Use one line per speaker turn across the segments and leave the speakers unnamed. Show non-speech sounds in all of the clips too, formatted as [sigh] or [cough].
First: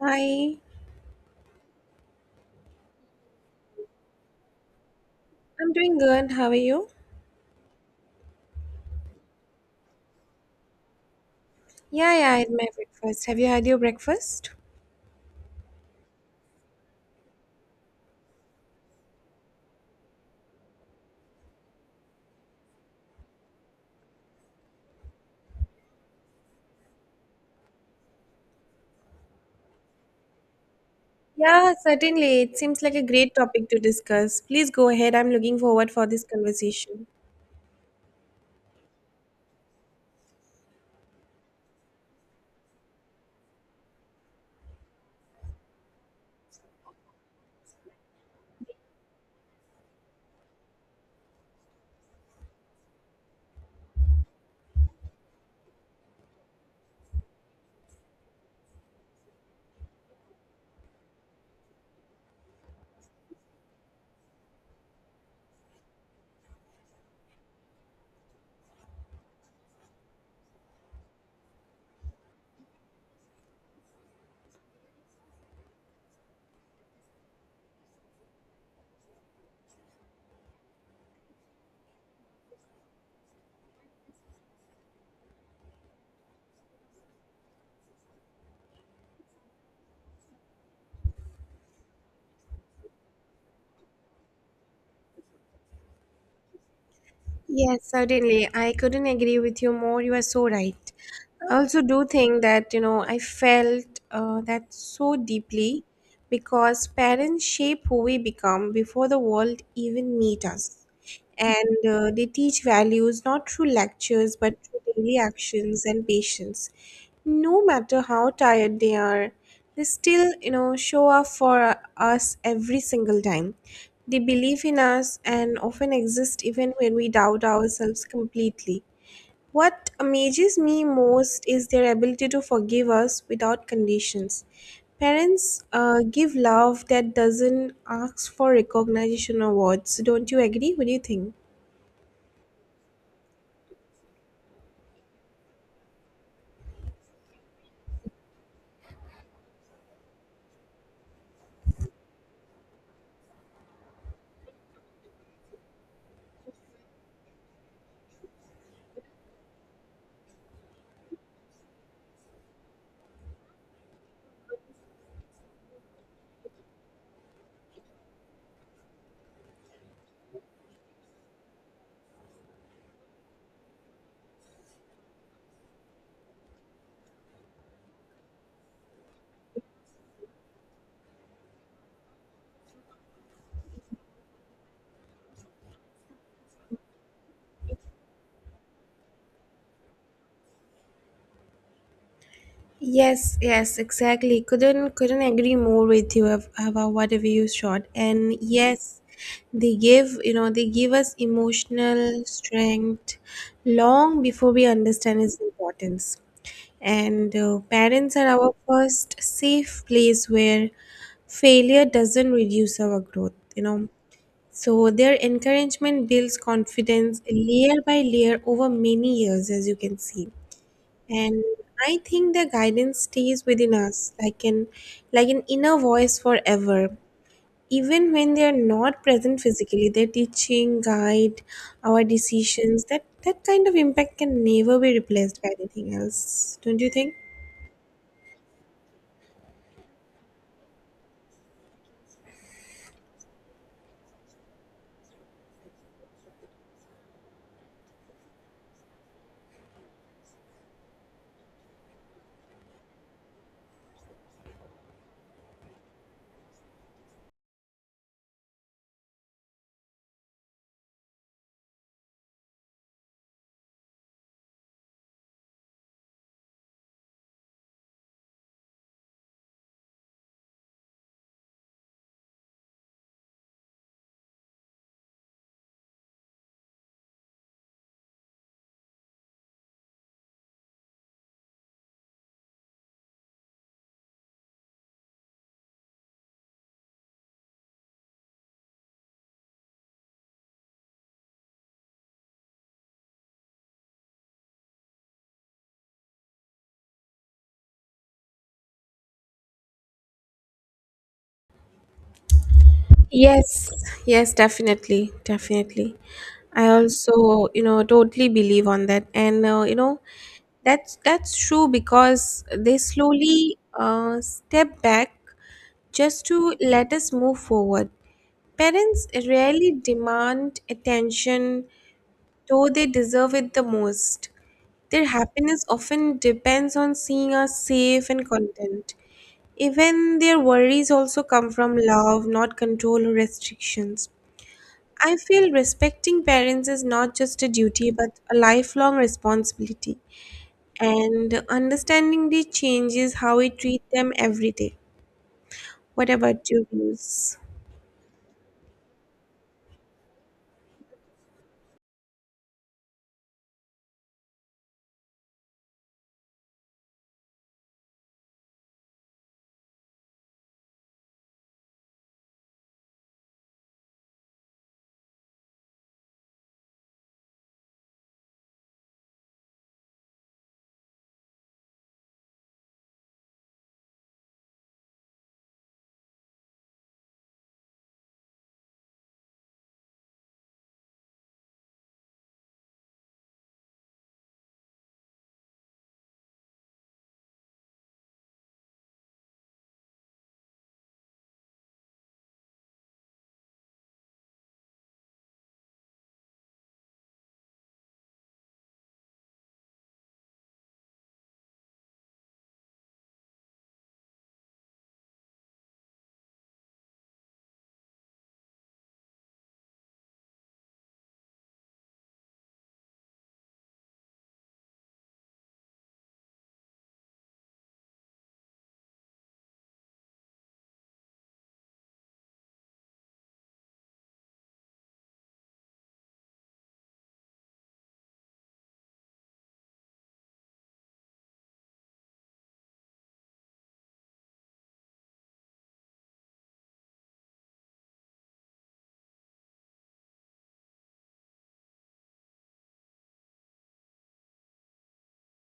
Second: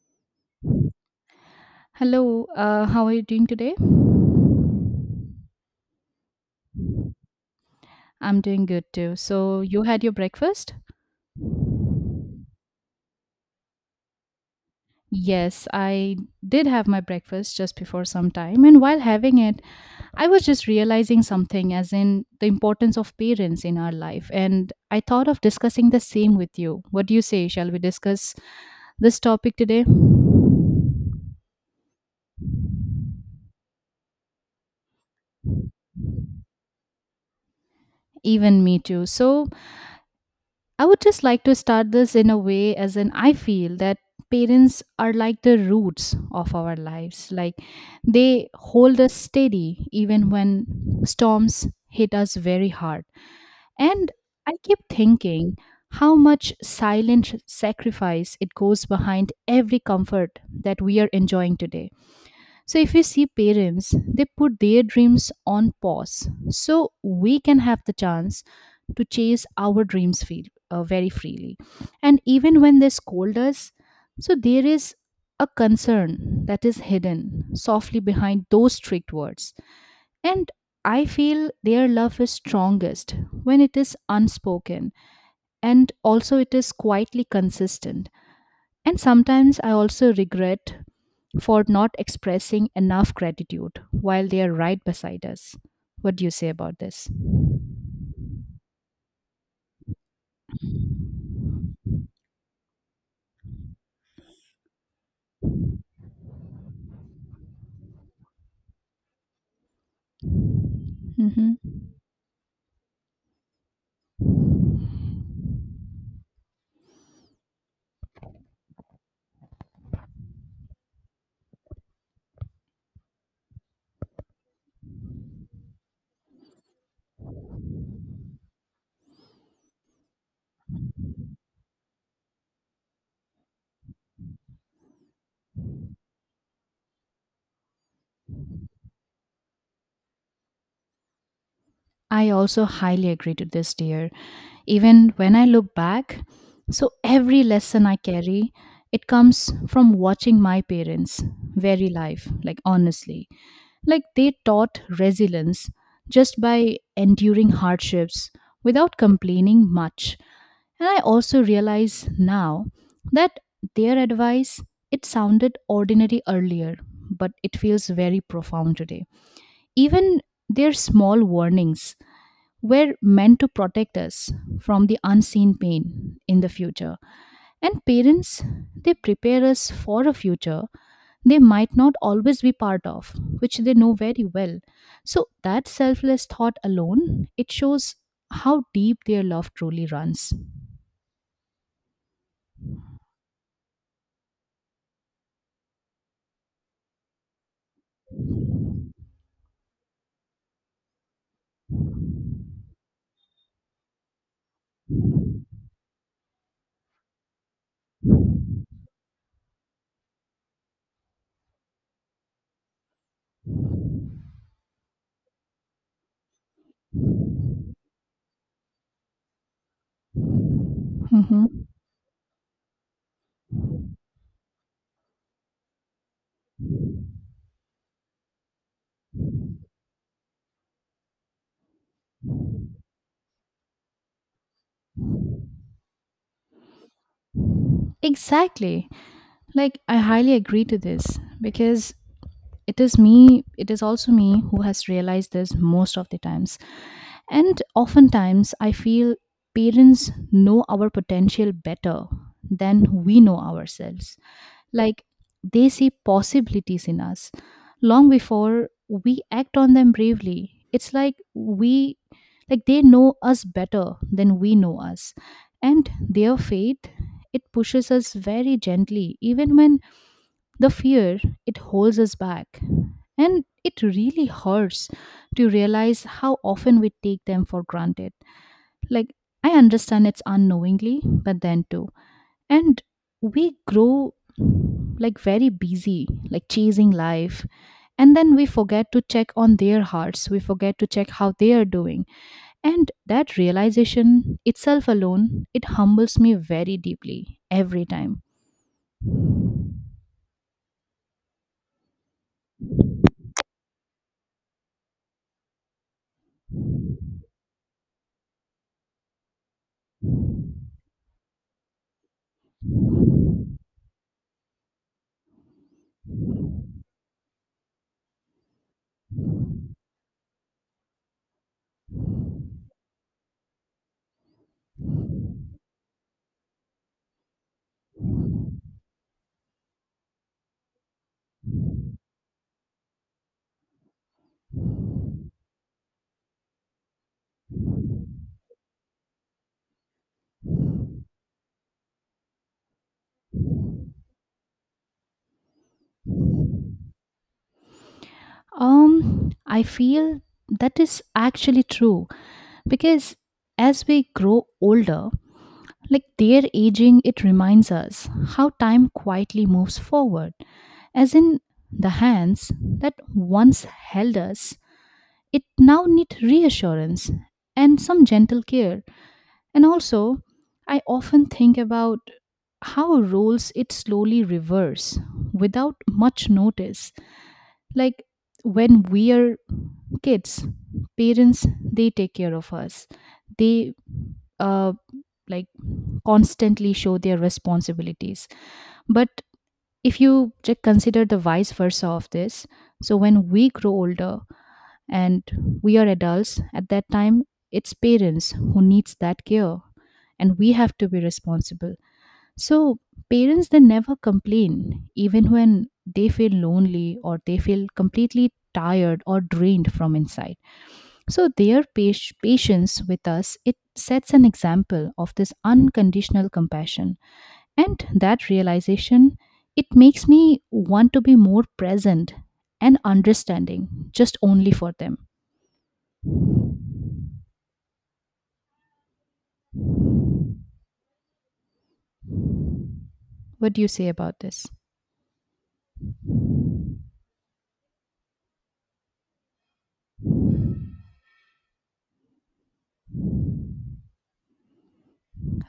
Hi,
Hello, how are you doing today?
I'm doing good. How are you?
I'm doing good too. So, you had your breakfast?
Yeah, yeah, I had my breakfast. Have you had your breakfast?
Yes, I did have my breakfast just before some time. And while having it, I was just realizing something, as in the importance of parents in our life. And I thought of discussing the same with you. What do you say? Shall we discuss this topic today?
Yeah, certainly. It seems like a great topic to discuss. Please go ahead. I'm looking forward for this conversation.
Even me too. So, I would just like to start this in a way as in I feel that parents are like the roots of our lives. Like they hold us steady even when storms hit us very hard. And I keep thinking how much silent sacrifice it goes behind every comfort that we are enjoying today. So, if you see parents, they put their dreams on pause so we can have the chance to chase our dreams feel, very freely. And even when they scold us, so there is a concern that is hidden softly behind those strict words. And I feel their love is strongest when it is unspoken and also it is quietly consistent. And sometimes I also regret for not expressing enough gratitude while they are right beside us. What do you say about this?
Yes, certainly. I couldn't agree with you more. You are so right. I also do think that, you know, I felt that so deeply because parents shape who we become before the world even meet us.
hmm
And they teach values not through lectures but through daily actions and patience. No matter how tired they are, they still, you know, show up for us every single time. They believe in us and often exist even when we doubt ourselves completely. What amazes me most is their ability to forgive us without conditions. Parents give love that doesn't ask for recognition or words. Don't you agree? What do you think?
I also highly agree to this, dear. Even when I look back, so every lesson I carry, it comes from watching my parents' very life, like honestly. Like they taught resilience just by enduring hardships without complaining much. And I also realize now that their advice, it sounded ordinary earlier, but it feels very profound today. Even their small warnings were meant to protect us from the unseen pain in the future. And parents, they prepare us for a future they might not always be part of, which they know very well. So that selfless thought alone, it shows how deep their love truly runs.
Yes, yes, exactly. Couldn't agree more with you about whatever you shot. And yes, they give you know they give us emotional strength long before we understand its importance. And parents are our first safe place where failure doesn't reduce our growth. You know, so their encouragement builds confidence layer by layer over many years, as you can see. And
Mhm.
I think the guidance stays within us, like an inner voice forever. Even when they are not present physically, their teaching, guide, our decisions, that kind of impact can never be replaced by anything else. Don't you think?
Exactly. Like, I highly agree to this because it is me, it is also me who has realized this most of the times. And oftentimes, I feel parents know our potential better than we know ourselves. Like they see possibilities in us long before we act on them bravely. It's like we like they know us better than we know us. And their faith it pushes us very gently even when the fear it holds us back. And it really hurts to realize how often we take them for granted. Like I understand it's unknowingly, but then too and we grow like very busy like chasing life and then we forget to check on their hearts, we forget to check how they are doing, and that realization itself alone it humbles me very deeply every time.
Yes, yes, definitely, definitely. I also, you know, totally believe on that, and you know, that's true because they slowly step back just to let us move forward. Parents rarely demand attention, though they deserve it the most. Their happiness often depends on seeing us safe and content. Even their worries also come from love, not control or restrictions. I feel respecting parents is not just a duty but a lifelong responsibility, and understanding the changes how we treat them every day. What about your views?
um I feel that is actually true because as we grow older. Like their aging, it reminds us how time quietly moves forward. As in the hands that once held us, it now need reassurance and some gentle care. And also, I often think about how roles it slowly reverse without much notice. Like when we are kids, parents they take care of us. They uh like constantly show their responsibilities. But if you just consider the vice versa of this, so when we grow older and we are adults, at that time it's parents who needs that care and we have to be responsible. So parents they never complain even when they feel lonely or they feel completely tired or drained from inside. So their patience with us it sets an example of this unconditional compassion and that realization, it makes me want to be more present and understanding just only for them. What do you say about this?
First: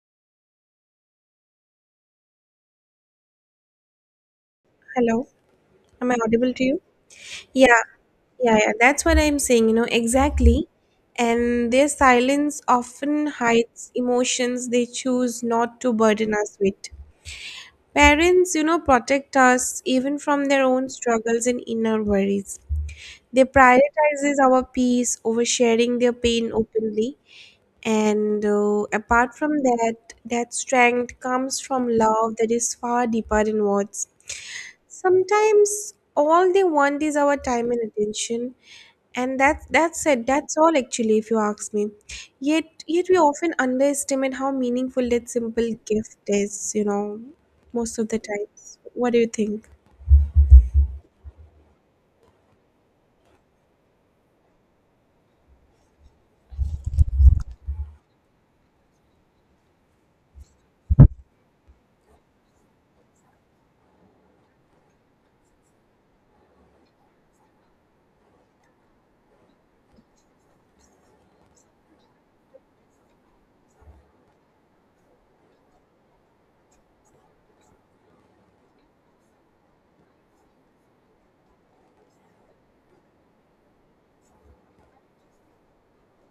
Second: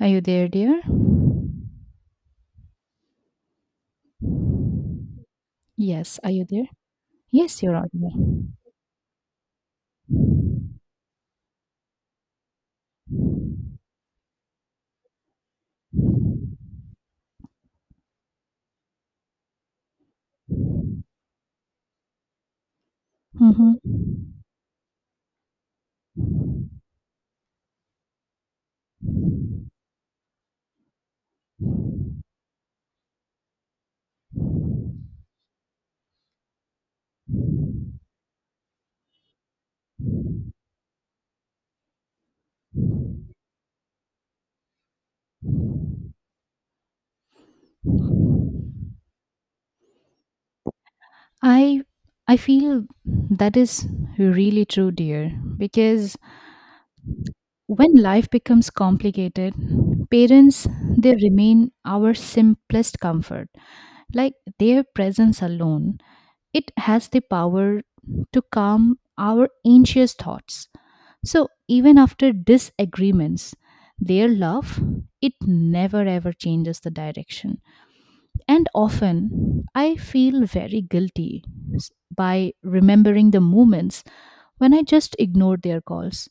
Are you there, dear?
Hello? Am I
Yes, are you
audible to
there?
you?
Yes, you're
Yeah,
audible.
yeah, yeah. That's what I'm saying, you know, exactly. And their silence often hides emotions they choose not to burden us with. Parents, you know, protect us even from their own struggles and inner worries. They
hmm
prioritizes our peace over sharing their pain openly. And apart from that, that strength comes from love that is far deeper than words. Sometimes all they want is our time and attention, and that's it. That's all actually, if you ask me. Yet we often underestimate how meaningful that simple gift is. You know, most of the times. What do you think?
I I feel that is really true, dear, because when life becomes complicated, parents they remain our simplest comfort. Like their presence alone it has the power to calm our anxious thoughts. So even after disagreements, their love, it never ever changes the direction. And often I feel very guilty by remembering the moments when I just ignored their calls.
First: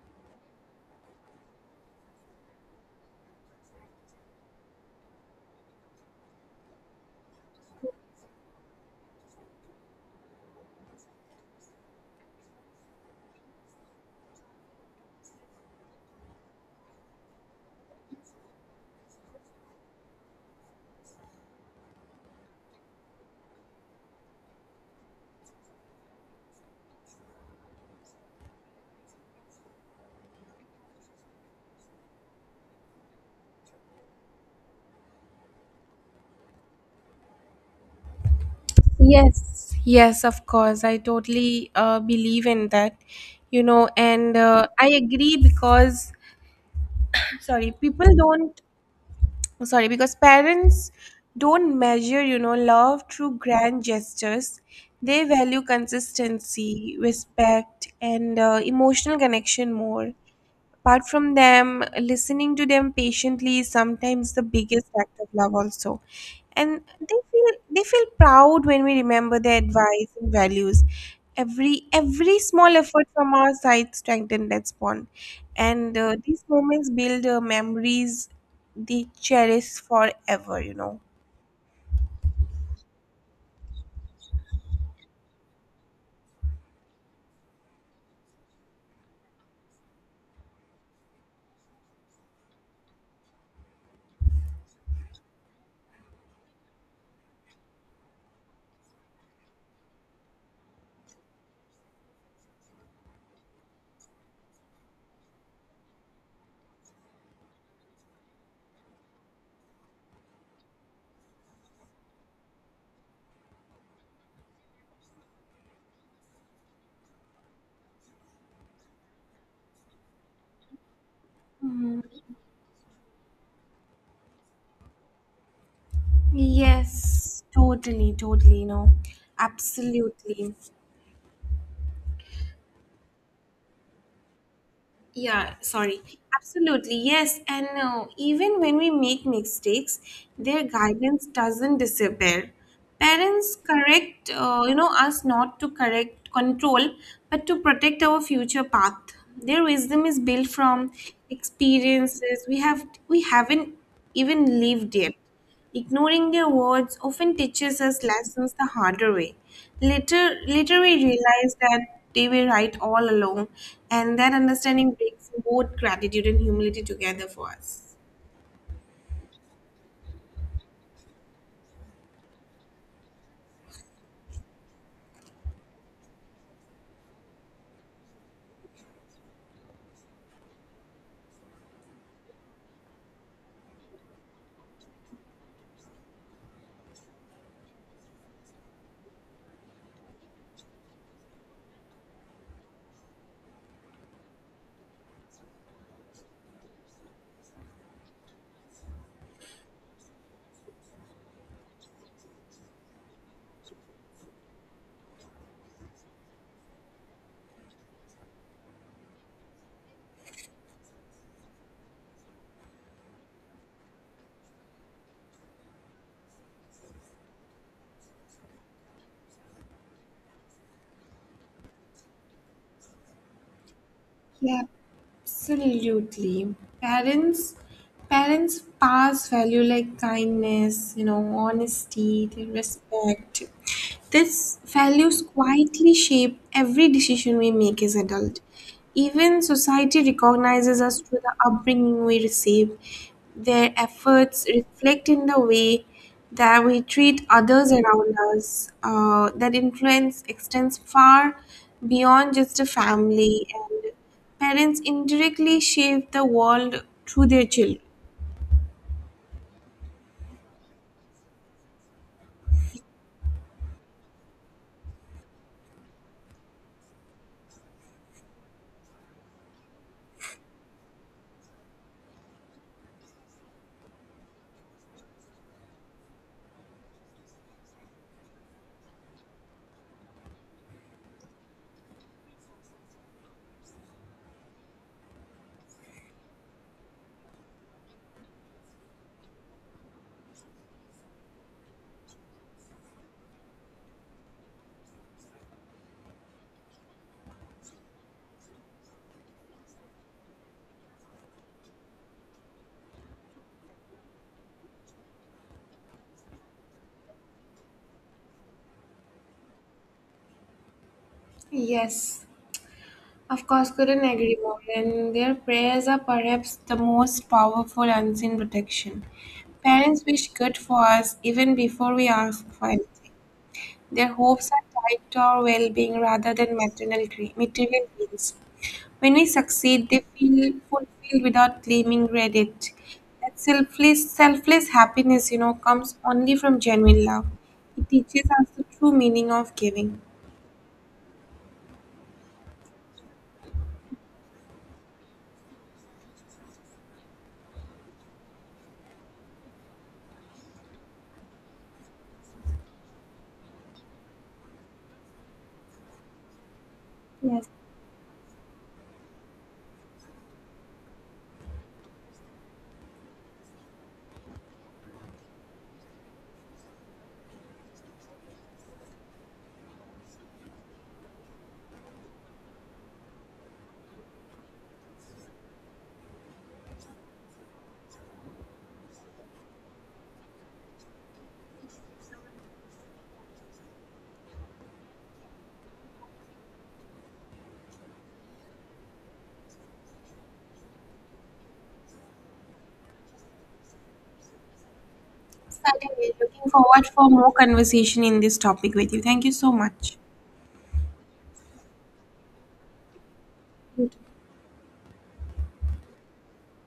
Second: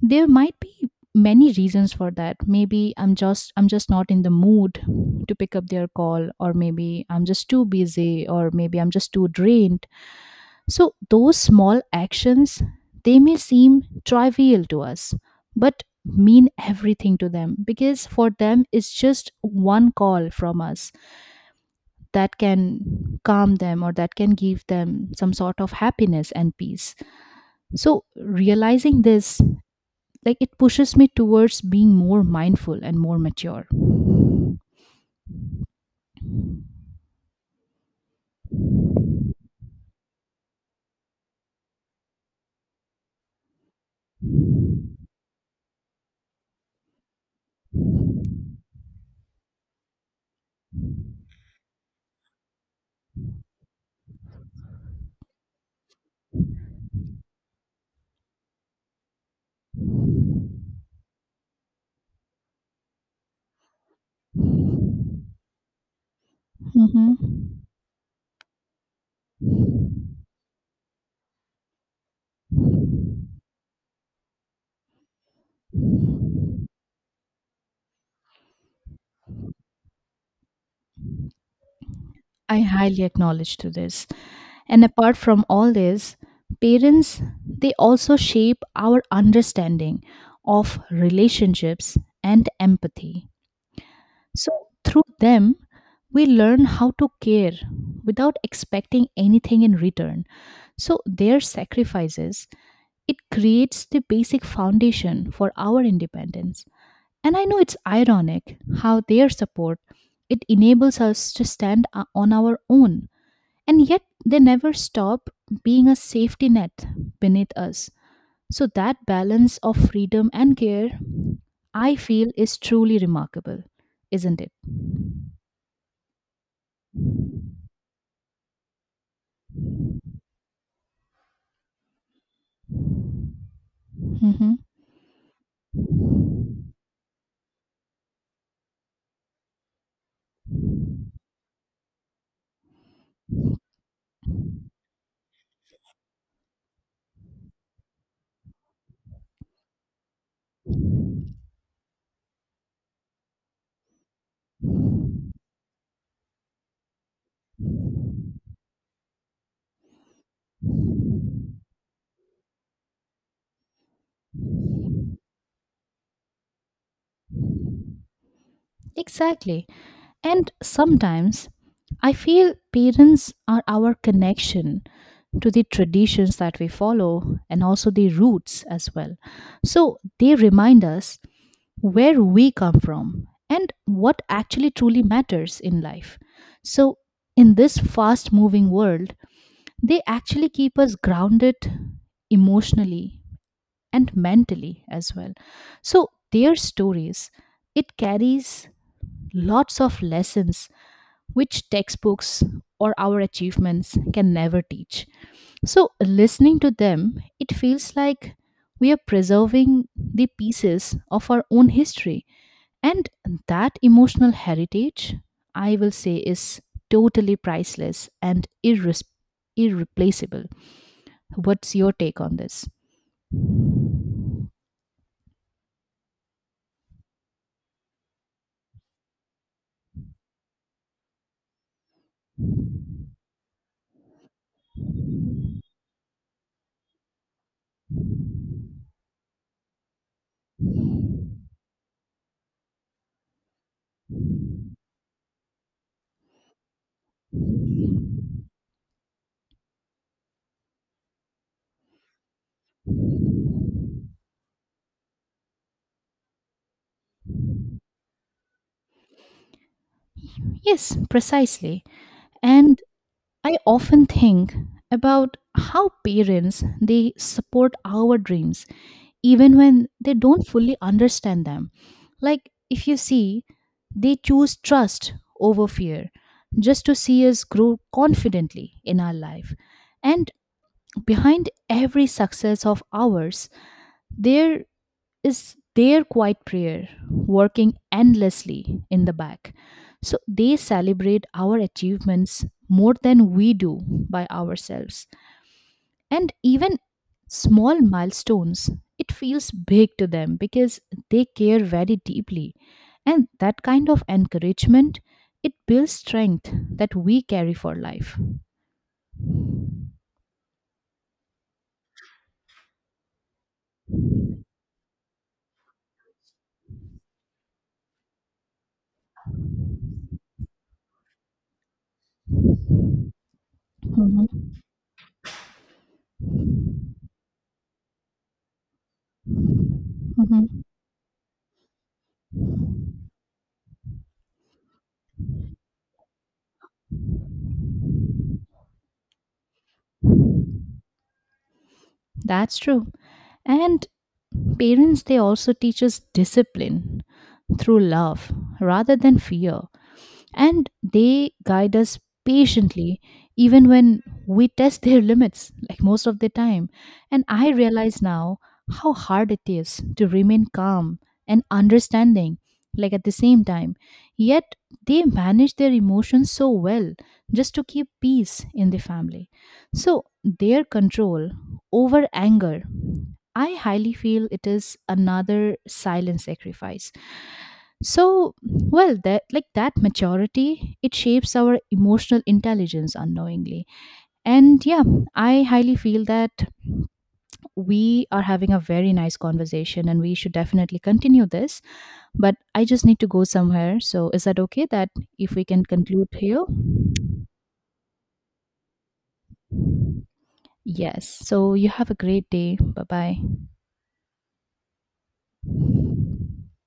There might be many reasons for that, maybe I'm just not in the mood to pick up their call, or maybe I'm just too busy, or maybe I'm just too drained. So those small actions, they may seem trivial to us, but mean everything to them because for them it's just one call from us that can calm them or that can give them some sort of happiness and peace. So realizing this, like it pushes me towards being more mindful and more mature. Mhm.
Yes, yes, of course. I totally believe in that, you know, and I agree because, sorry, people don't Oh, sorry, because parents don't measure, you know, love through grand gestures. They value consistency, respect, and emotional connection more. Apart from them, listening to them patiently is sometimes the biggest act of love also. And they feel proud when we remember their advice and values. Every small effort from our side strengthen that bond. And these moments build memories they cherish forever, you know.
I highly acknowledge to this. And apart from all this, parents they also shape our understanding of relationships and empathy. So through them, we learn how to care without expecting anything in return. So their sacrifices, it creates the basic foundation for our independence. And I know it's ironic how their support it enables us to stand on our own and yet, they never stop being a safety net beneath us. So, that balance of freedom and care, I feel, is truly remarkable, isn't it?
Yes, totally, totally. No, absolutely.
hmm
Yeah, sorry. Absolutely, yes. And no, even when we make mistakes, their guidance doesn't disappear. Parents correct, you know, us not to correct control, but to protect our future path. Their wisdom is built from experiences we haven't even lived yet. Ignoring their words often teaches us lessons the harder way. Later, we realize that they were right all along, and that understanding brings both gratitude and humility together for us.
Exactly. And sometimes I feel parents are our connection to the traditions that we follow and also the roots as well. So, they remind us where we come from and what actually truly matters in life. So, in this fast moving world, they actually keep us grounded emotionally and mentally as well. So, their stories, it carries lots of lessons which textbooks or our achievements can never teach. So, listening to them, it feels like we are preserving the pieces of our own history and that emotional heritage, I will say, is totally priceless and irreplaceable. What's your take on this?
Yeah, absolutely. Parents parents pass value like kindness, you know, honesty, their respect. These values quietly shape every decision we make as adult. Even society recognizes us through the upbringing we receive. Their efforts reflect in the way that we treat others around us. That influence extends far beyond just a family, and parents indirectly shape the world through their children.
Yes, precisely. And I often think about how parents they support our dreams even when they don't fully understand them. Like if you see, they choose trust over fear just to see us grow confidently in our life. And behind every success of ours, there is their quiet prayer working endlessly in the back. So they celebrate our achievements more than we do by ourselves. And even small milestones, it feels big to them because they care very deeply. And that kind of encouragement, it builds strength that we carry for life.
Yes, of course, couldn't agree more. And their prayers are perhaps the most powerful unseen protection. Parents wish good for us even before we ask for anything. Their
Mhm,
hopes are tied to our well being rather than material gains. When we succeed, they feel
mhm.
fulfilled without claiming credit. That selfless happiness, you know, comes only from genuine love. It teaches us the true meaning of giving.
That's true. And parents, they also teach us discipline through love rather than fear and they guide us patiently even when we test their [laughs] limits like most of the time, and
Yes,
I realize now how hard it is to remain calm and understanding like at the same time, yet they manage their emotions so well just to keep peace in the family. So their control over anger, I highly feel it is another silent sacrifice. So, well, that like that maturity, it shapes our emotional intelligence unknowingly. And yeah, I highly feel that we are having a very nice conversation and we should definitely continue this. But I just need to go somewhere. So, is that okay that if we can conclude
certainly.
here?
Looking forward for more conversation in this topic with you. Thank you so much.
Yes. So, you have a great day. Bye bye.